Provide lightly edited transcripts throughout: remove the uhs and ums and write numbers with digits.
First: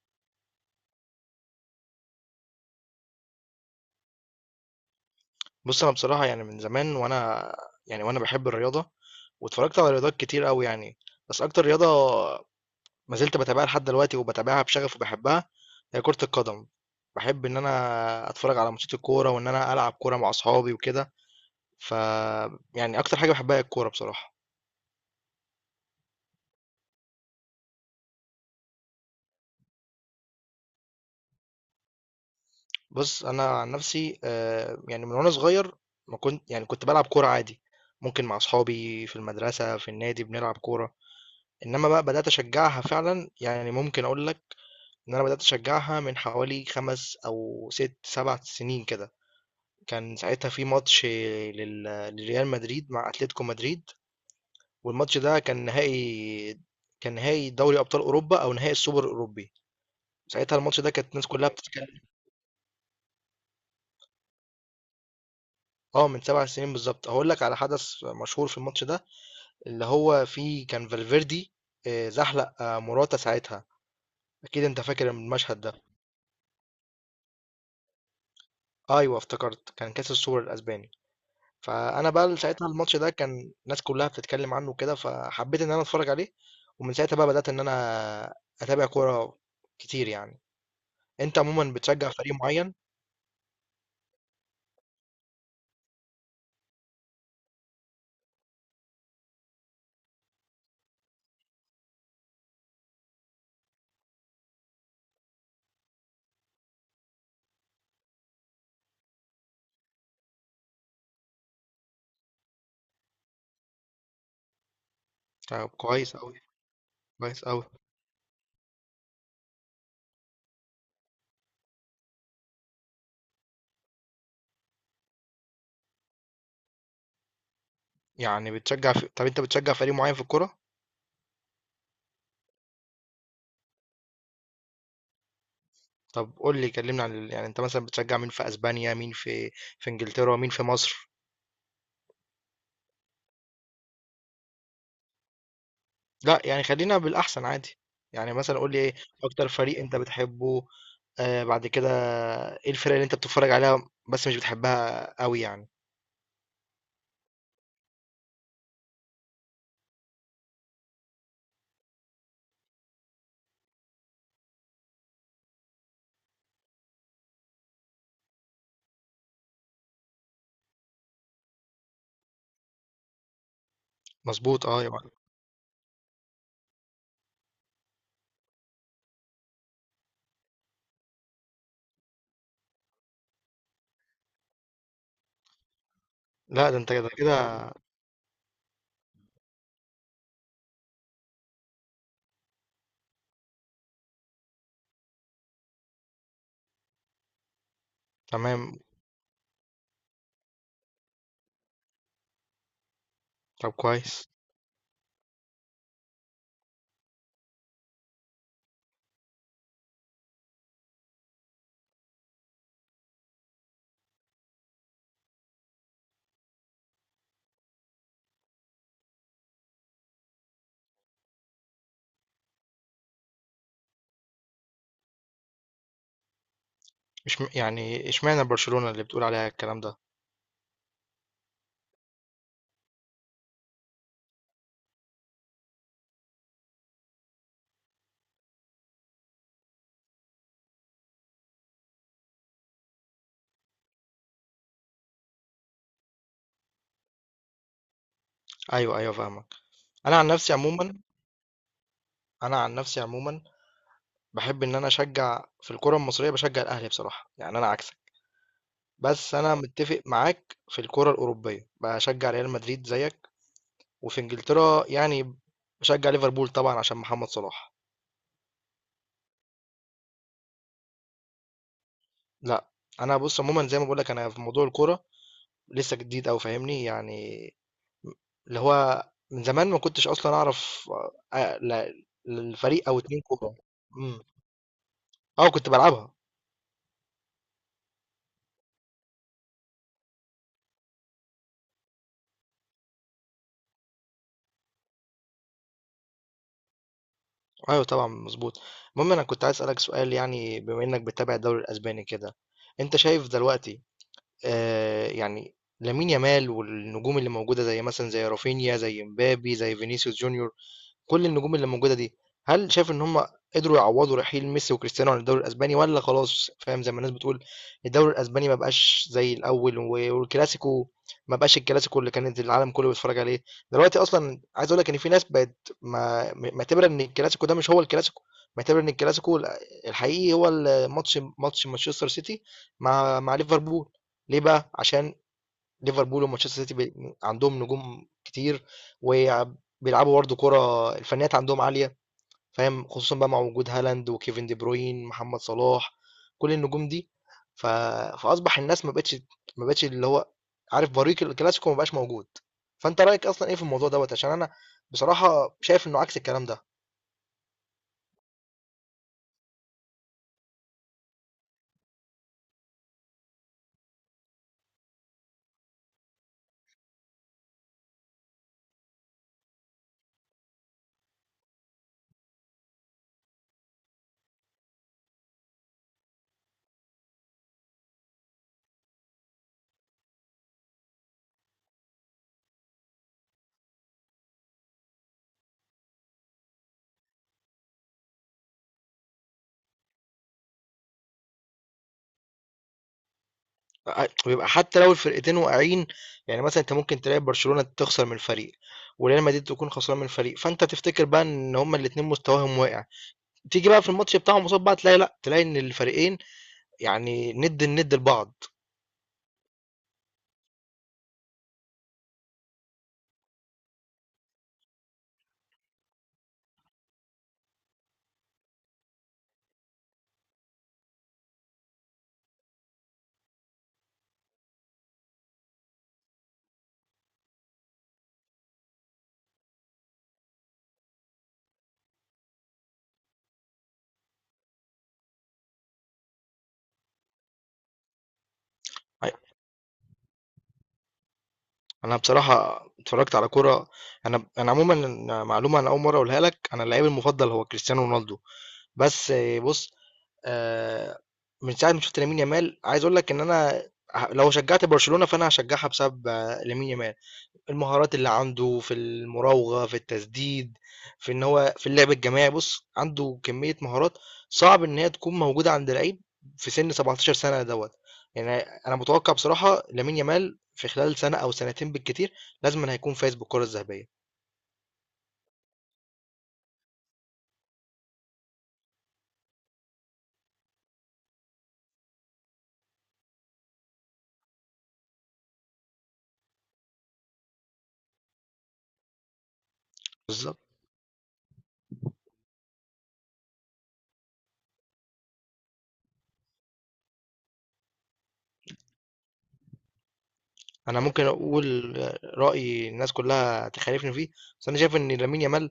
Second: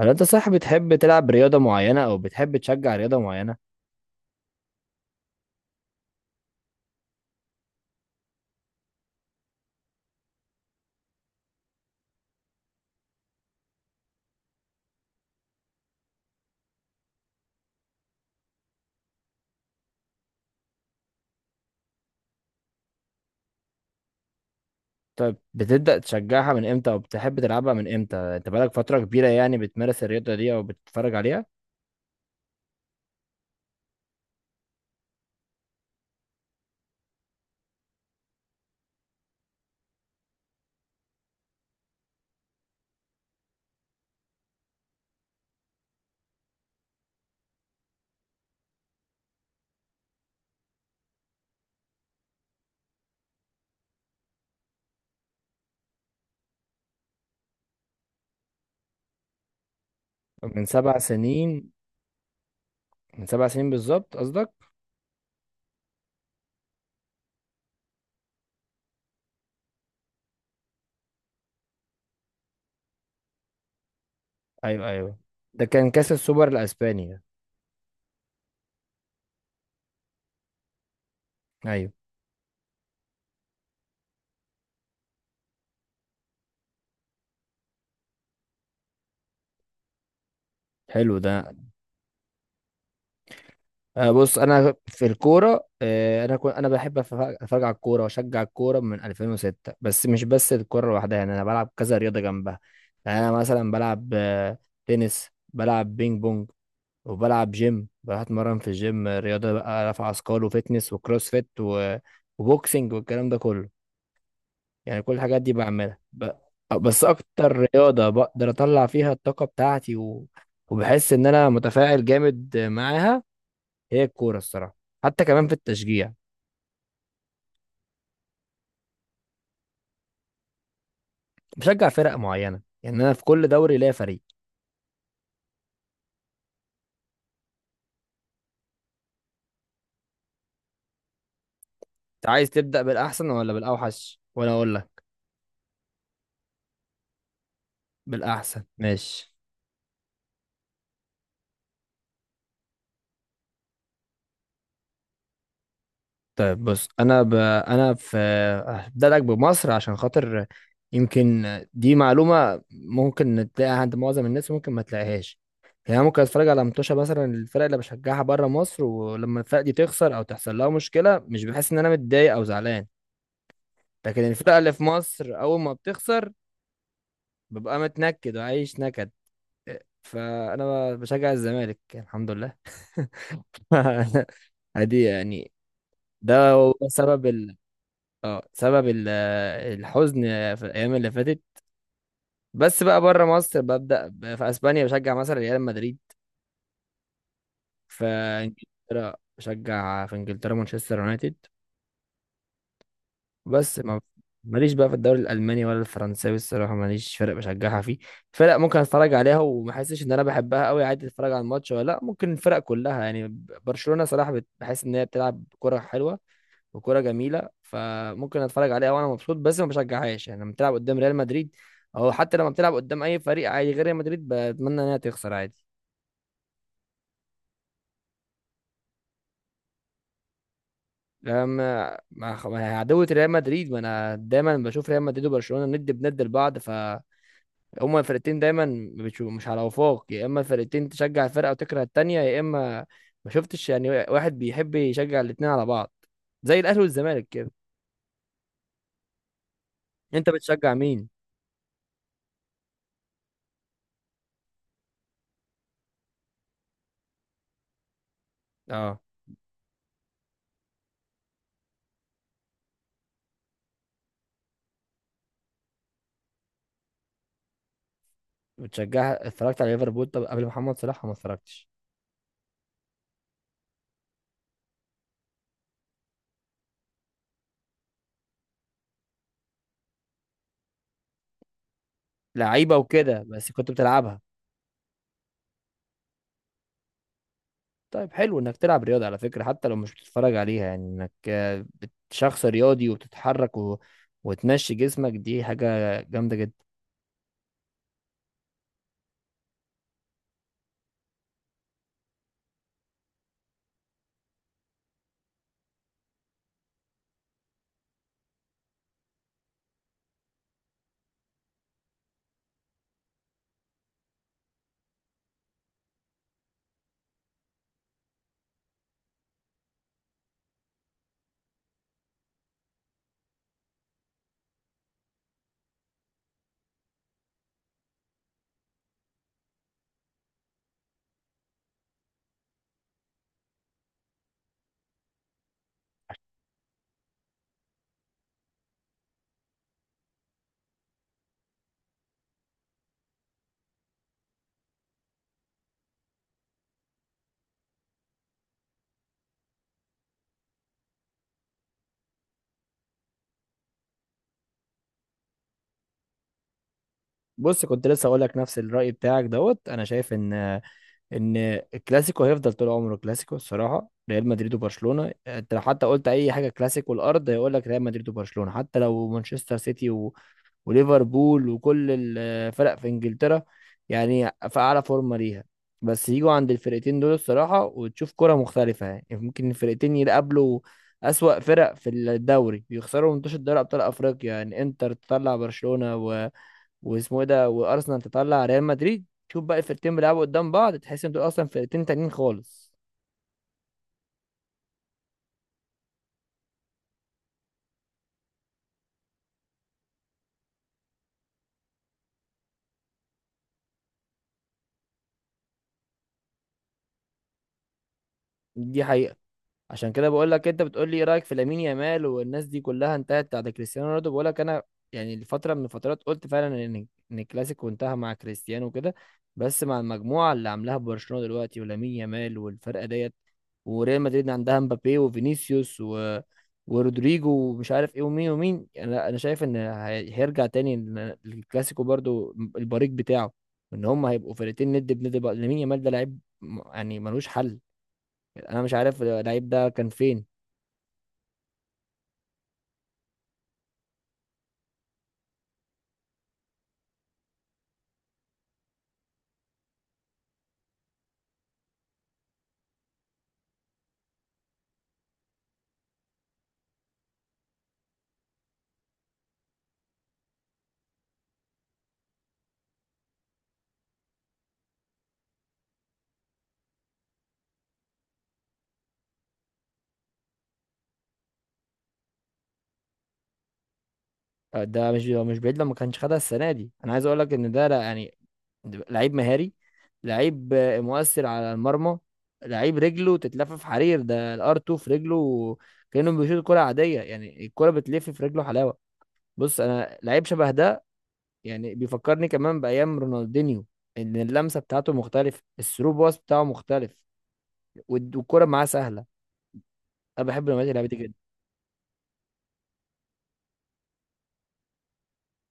هل انت صح بتحب تلعب رياضة معينة او بتحب تشجع رياضة معينة؟ بص انا بصراحه يعني من زمان وانا بحب الرياضه، واتفرجت على رياضات كتير قوي يعني. بس اكتر رياضه ما زلت بتابعها لحد دلوقتي وبتابعها بشغف وبحبها هي كره القدم. بحب ان انا اتفرج على ماتشات الكوره وان انا العب كوره مع اصحابي وكده. ف يعني اكتر حاجه بحبها هي الكوره بصراحه. طيب بتبدأ تشجعها من امتى او بتحب تلعبها من امتى؟ انت بقالك فترة كبيرة يعني بتمارس الرياضة دي او بتتفرج عليها؟ بص انا عن نفسي، يعني من وانا صغير ما كنت، يعني كنت بلعب كوره عادي، ممكن مع اصحابي في المدرسه في النادي بنلعب كوره. انما بقى بدات اشجعها فعلا، يعني ممكن اقول لك إن أنا بدأت أشجعها من حوالي 5 أو 6، 7 سنين كده. كان ساعتها في ماتش لل لريال مدريد مع أتلتيكو مدريد، والماتش ده كان نهائي دوري أبطال أوروبا أو نهائي السوبر الأوروبي. ساعتها من الماتش ده سبع كانت الناس كلها سنين، بتتكلم. من سبع سنين بالظبط قصدك؟ اه، من 7 سنين بالظبط. هاقول لك على حدث مشهور في الماتش ده، اللي هو فيه كان فالفيردي، زحلق، موراتا ساعتها. أكيد أنت ايوه فاكر ايوه، المشهد ده ده. كان كاس السوبر الاسباني. أيوه افتكرت، كان كأس السوبر الأسباني. ايوه. فانا بقى ساعتها الماتش ده كان الناس كلها بتتكلم عنه كده، فحبيت ان انا اتفرج عليه. ومن ساعتها بقى بدأت ان انا اتابع كورة كتير يعني. حلو ده. انت عموما بتشجع فريق معين؟ بص انا في الكوره، انا كنت بحب اتفرج على الكوره واشجع الكوره من 2006، بس مش بس الكوره لوحدها، يعني انا بلعب كذا رياضه جنبها. يعني انا مثلا بلعب تنس، بلعب بينج بونج، وبلعب جيم، بروح اتمرن في الجيم، رياضه بقى رفع اثقال وفتنس وكروس فيت وبوكسنج والكلام ده كله. يعني كل الحاجات دي طب بعملها كويس قوي. بس كويس قوي. اكتر رياضه بقدر اطلع فيها الطاقه بتاعتي وبحس ان انا متفاعل جامد معاها هي الكورة الصراحة، حتى كمان في التشجيع. يعني طب انت بتشجع فريق معين في الكورة؟ بشجع فرق معينة، يعني أنا في كل دوري ليا فريق. طب قول لي، يعني انت مثلا بتشجع مين في اسبانيا، مين في انجلترا، مين في مصر؟ أنت عايز تبدأ بالأحسن ولا بالأوحش وأنا أقول لك؟ لا، يعني خلينا بالاحسن عادي. يعني مثلا بالأحسن قول لي ايه ماشي. اكتر فريق انت بتحبه، بعد كده ايه الفرق اللي انت بتتفرج عليها بس مش بتحبها قوي يعني. طيب بص، أنا هبدأ لك بمصر عشان خاطر يمكن دي معلومة ممكن تلاقيها عند معظم الناس، ممكن ما تلاقيهاش. يعني أنا ممكن اتفرج على متوشة مثلا الفرق اللي بشجعها بره مصر، ولما الفرق دي تخسر او تحصل لها مشكلة مش بحس ان انا متضايق او زعلان، لكن الفرقة مظبوط، اللي في اه، يا معلم. مصر أول ما بتخسر ببقى متنكد وعايش نكد. فانا بشجع الزمالك الحمد لله. عادي يعني، ده لا هو ده انت كده سبب كده. ال... اه سبب الحزن في الايام اللي فاتت. بس بقى بره مصر ببدا في اسبانيا بشجع مثلا ريال مدريد، في تمام. انجلترا بشجع في انجلترا مانشستر يونايتد. طب بس ما كويس. ماليش بقى في الدوري الالماني ولا الفرنساوي، الصراحه ماليش فرق بشجعها فيه. فرق ممكن اتفرج عليها وما احسش ان انا بحبها قوي، عادي اتفرج على الماتش ولا لا، ممكن الفرق كلها يعني. برشلونه صراحه بحس ان هي بتلعب كره حلوه وكره جميله، فممكن اتفرج عليها وانا مبسوط، بس ما بشجعهاش. يعني لما بتلعب قدام ريال مدريد، او حتى لما بتلعب قدام اي فريق عادي غير ريال مدريد، بتمنى انها تخسر عادي. مش م... يعني اشمعنى برشلونة اللي بتقول عليها الكلام ده؟ لما مع عدوة ريال مدريد، ما انا دايما بشوف ريال مدريد وبرشلونه ند بند لبعض، ف هما الفرقتين دايما بتشوف مش على وفاق، يا اما الفرقتين تشجع الفرقه وتكره التانيه يا اما، ما شفتش يعني واحد بيحب يشجع الاتنين على بعض، زي الاهلي والزمالك كده. ايوه، ايوه، فاهمك. انا عن انت نفسي بتشجع عموما مين؟ انا عن نفسي عموما بحب ان انا اشجع في الكرة المصرية، بشجع الاهلي بصراحة، يعني انا عكسك. اه بس انا متفق معاك في الكرة الاوروبية، بشجع ريال مدريد زيك. وفي انجلترا يعني بشجع ليفربول طبعا عشان محمد صلاح. بتشجع اتفرجت على ليفربول، طب قبل محمد صلاح ما اتفرجتش؟ لا. انا بص عموما زي ما بقول لك انا في موضوع الكرة لسه جديد او فاهمني يعني. اللي هو من زمان ما كنتش اصلا اعرف، آه، لا- لعيبه الفريق او اتنين وكده بس كوره. كنت بتلعبها؟ امم. اه، كنت بلعبها. طيب حلو انك تلعب رياضه على فكره، حتى لو مش بتتفرج عليها، يعني انك شخص رياضي وبتتحرك وتمشي جسمك، دي حاجه جامده جدا. ايوه طبعا مظبوط. المهم انا كنت عايز اسالك سؤال، يعني بما انك بتتابع الدوري الاسباني كده، انت شايف دلوقتي، يعني، لامين يامال والنجوم اللي موجوده، زي مثلا زي رافينيا، زي مبابي، زي فينيسيوس جونيور، كل النجوم اللي موجودة دي، هل شايف إن هم قدروا يعوّضوا رحيل ميسي وكريستيانو عن الدوري الأسباني، والّا خلاص، فاهم، زي ما الناس بتقول الدوري الأسباني ما بقاش زي الأول، والكلاسيكو ما بقاش الكلاسيكو اللي كانت العالم كله بيتفرّج عليه؟ دلوقتي أصلًا عايز أقول لك إن في ناس بقت ما معتبرة إن الكلاسيكو ده مش هو الكلاسيكو، معتبرة إن الكلاسيكو الحقيقي هو ال ماتش ماتش مانشستر سيتي مع ليفربول. ليه بقى؟ عشان ليفربول ومانشستر سيتي عندهم نجوم كتير، وبيلعبوا برضه كرة، الفنيات عندهم عالية، فاهم، خصوصا بقى مع وجود هالاند وكيفن دي بروين محمد صلاح، كل النجوم دي. ف... فأصبح الناس ما بقتش، ما بقتش اللي هو عارف، بريق الكلاسيكو ما بقاش موجود. فأنت رأيك أصلا إيه في الموضوع دوت؟ عشان أنا بصراحة شايف إنه عكس الكلام ده. بص كنت لسه اقول لك نفس الرأي بتاعك دوت. انا شايف ان الكلاسيكو هيفضل طول عمره كلاسيكو الصراحه. ريال مدريد وبرشلونه، انت لو حتى قلت اي حاجه كلاسيكو الارض هيقول لك ريال مدريد وبرشلونه. حتى لو مانشستر سيتي وليفربول وكل الفرق في انجلترا يعني في اعلى فورمه ليها، بس يجوا عند الفرقتين دول الصراحه وتشوف كره مختلفه. يعني يعني ممكن الفرقتين يقابلوا اسوأ فرق في الدوري يخسروا منتوش، الدوري ابطال افريقيا يعني انتر تطلع برشلونه واسمه ايه ده وارسنال تطلع ريال مدريد، شوف بقى الفرقتين بيلعبوا قدام بعض، تحس ان دول اصلا فرقتين تانيين خالص. ويبقى حتى لو الفرقتين واقعين، يعني مثلا انت ممكن تلاقي برشلونة تخسر من فريق، وريال مدريد تكون خسران من فريق، فانت تفتكر بقى ان هما الاتنين مستواهم واقع. تيجي بقى في الماتش بتاعهم قصاد بعض، تلاقي لا، تلاقي ان الفريقين يعني ند الند لبعض. دي حقيقة. عشان كده بقول لك، انت بتقول لي ايه رايك في لامين يامال والناس دي كلها انتهت بعد كريستيانو رونالدو، بقول لك انا يعني لفتره من الفترات قلت فعلا ان الكلاسيكو انتهى مع كريستيانو وكده. بس مع المجموعه اللي عاملاها برشلونه دلوقتي ولامين يامال والفرقه ديت، وريال مدريد عندها مبابي وفينيسيوس ورودريجو ومش عارف ايه ومين ومين، انا شايف ان هيرجع تاني للكلاسيكو برضو البريق بتاعه، ان هم هيبقوا فرقتين ند بند بقى. لامين يامال ده لعيب يعني ملوش حل، انا مش عارف أيوة. اللعيب ده كان فين. انا بصراحه اتفرجت على كرة، انا عموما معلومه انا اول مره اقولها لك، انا اللعيب المفضل هو كريستيانو رونالدو. بس بص، آه، من ساعه ما شفت لامين يامال عايز اقول لك ان انا، لو شجعت برشلونه فانا هشجعها بسبب، لامين يامال. المهارات اللي عنده في المراوغة، في التسديد، في ان هو في اللعب الجماعي، بص عنده كمية مهارات صعب ان هي تكون موجودة عند لعيب في سن 17 سنة دوت. يعني انا متوقع بصراحة لامين يامال في خلال سنة او سنتين بالكتير لازم هيكون فايز بالكرة الذهبية. ده مش هو مش بعيد لو ما كانش خدها السنه دي. انا عايز اقول لك ان ده يعني لعيب مهاري، لعيب مؤثر على المرمى، لعيب رجله تتلف في حرير، ده الار 2 في رجله، كانه بيشوط كره عاديه يعني الكره بتلف في رجله حلاوه. بص انا لعيب بالظبط. شبه ده يعني، بيفكرني كمان بايام رونالدينيو، ان اللمسه بتاعته مختلفه، الثرو باص بتاعه مختلف، والكره معاه سهله. انا بحب نوعيه انا اللعيبه ممكن دي. اقول رأي الناس كلها تخالفني فيه، بس انا شايف ان لامين يامال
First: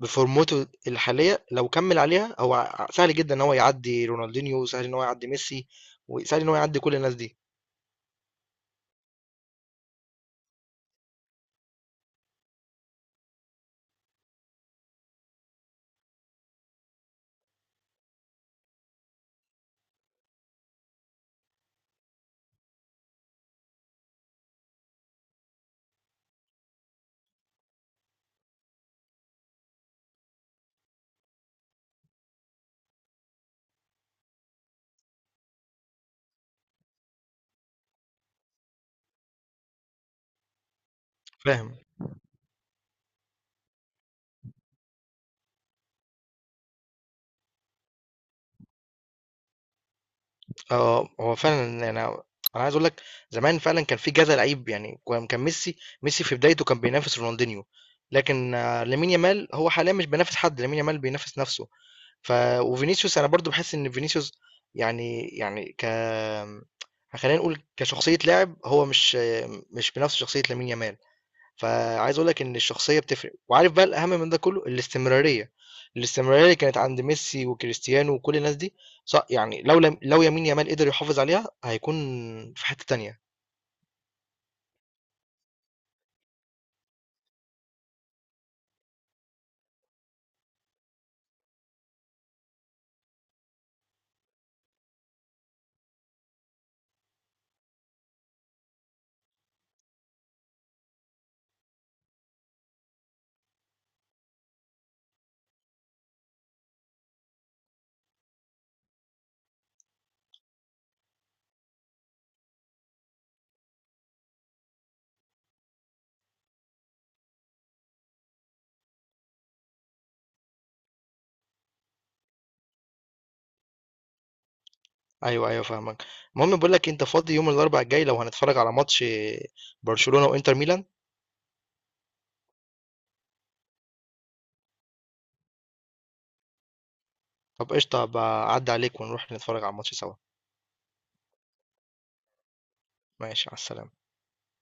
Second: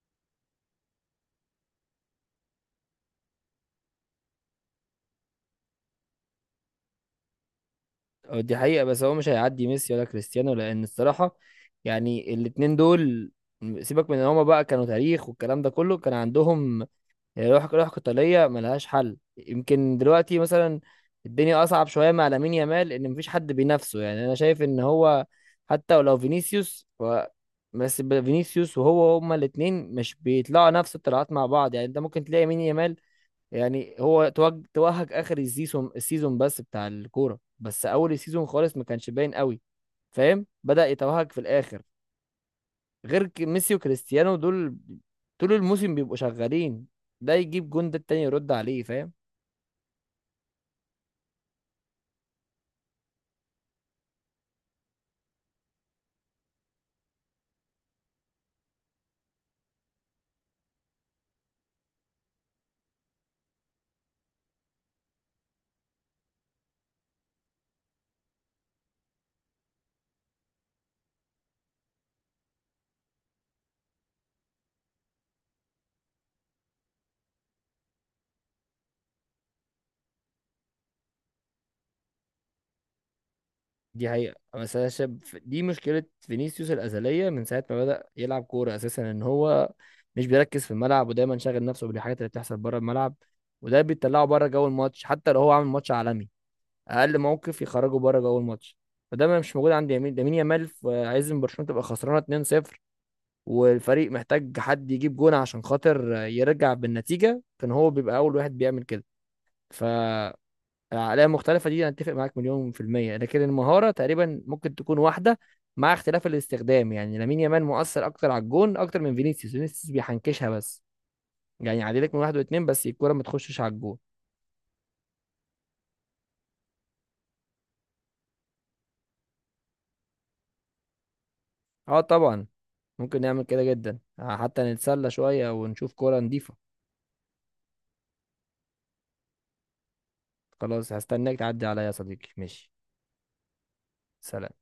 بفورمته الحالية لو كمل عليها هو سهل جدا ان هو يعدي رونالدينيو، سهل ان هو يعدي ميسي، وسهل ان هو يعدي كل الناس دي. أه، دي حقيقة، بس هو مش هيعدي ميسي ولا كريستيانو، لأن الصراحة يعني الاتنين دول، سيبك من ان هما بقى كانوا تاريخ والكلام ده كله، كان عندهم روح قتالية ملهاش حل. يمكن دلوقتي مثلا الدنيا أصعب شوية مع لامين يامال إن مفيش حد بينافسه، يعني أنا شايف إن هو حتى ولو فينيسيوس فينيسيوس وهو هما الاتنين مش بيطلعوا نفس الطلعات مع بعض، يعني أنت ممكن تلاقي لامين يامال، يعني هو توهج اخر السيزون بس بتاع الكوره، بس اول السيزون خالص ما كانش باين قوي، فاهم، بدأ يتوهج في فاهم. الاخر. غير ميسي وكريستيانو دول طول الموسم بيبقوا شغالين، ده يجيب جون ده التاني يرد عليه، فاهم. هو فعلًا أنا عايز أقول لك زمان فعلًا كان في كذا لعيب، يعني كان ميسي في بدايته كان بينافس رونالدينيو، لكن لامين يامال هو حاليًا مش بينافس حد، لامين يامال بينافس نفسه. ف وفينيسيوس أنا برضه باحس إن فينيسيوس يعني، يعني خلينا نقول كشخصية لاعب، هو مش بنفس شخصية لامين يامال. فعايز اقول لك ان الشخصيه بتفرق، وعارف بقى الاهم من ده كله الاستمراريه اللي كانت عند ميسي وكريستيانو وكل الناس دي. صح، يعني لو لم لو يمين يامال قدر يحافظ عليها هيكون في حته تانية. دي حقيقة، بس انا شايف دي مشكلة فينيسيوس الأزلية من ساعة ما بدأ يلعب كورة أساسا، إن هو مش بيركز في الملعب ودايما شاغل نفسه بالحاجات اللي بتحصل بره الملعب، وده بيطلعه بره جو الماتش حتى لو هو عامل ماتش عالمي، اقل موقف يخرجوا بره جوه الماتش. فده ما مش موجود عند لامين يامال، عايز ان برشلونه تبقى خسرانه 2-0 والفريق محتاج حد يجيب جون عشان خاطر يرجع بالنتيجه، كان هو بيبقى اول واحد بيعمل كده. ف العقليه المختلفه دي انا اتفق معاك مليون في الميه، لكن المهاره تقريبا ممكن تكون واحده مع اختلاف الاستخدام، يعني لامين يامال مؤثر اكتر على الجون اكتر من فينيسيوس، فينيسيوس بيحنكشها بس، يعني يعدي لك من واحد واتنين بس الكوره ما تخشش على الجون. ايوه، ايوه، فاهمك. المهم بقول لك، انت فاضي يوم الاربعاء الجاي لو هنتفرج على ماتش برشلونه وانتر ميلان؟ اه طبعا، ممكن نعمل كده جدا حتى نتسلى شوية ونشوف كورة نضيفة. طب قشطه، هبقى اعدي عليك ونروح نتفرج على الماتش سوا. خلاص هستناك تعدي عليا يا صديقي، ماشي. ماشي، على السلامه. سلام.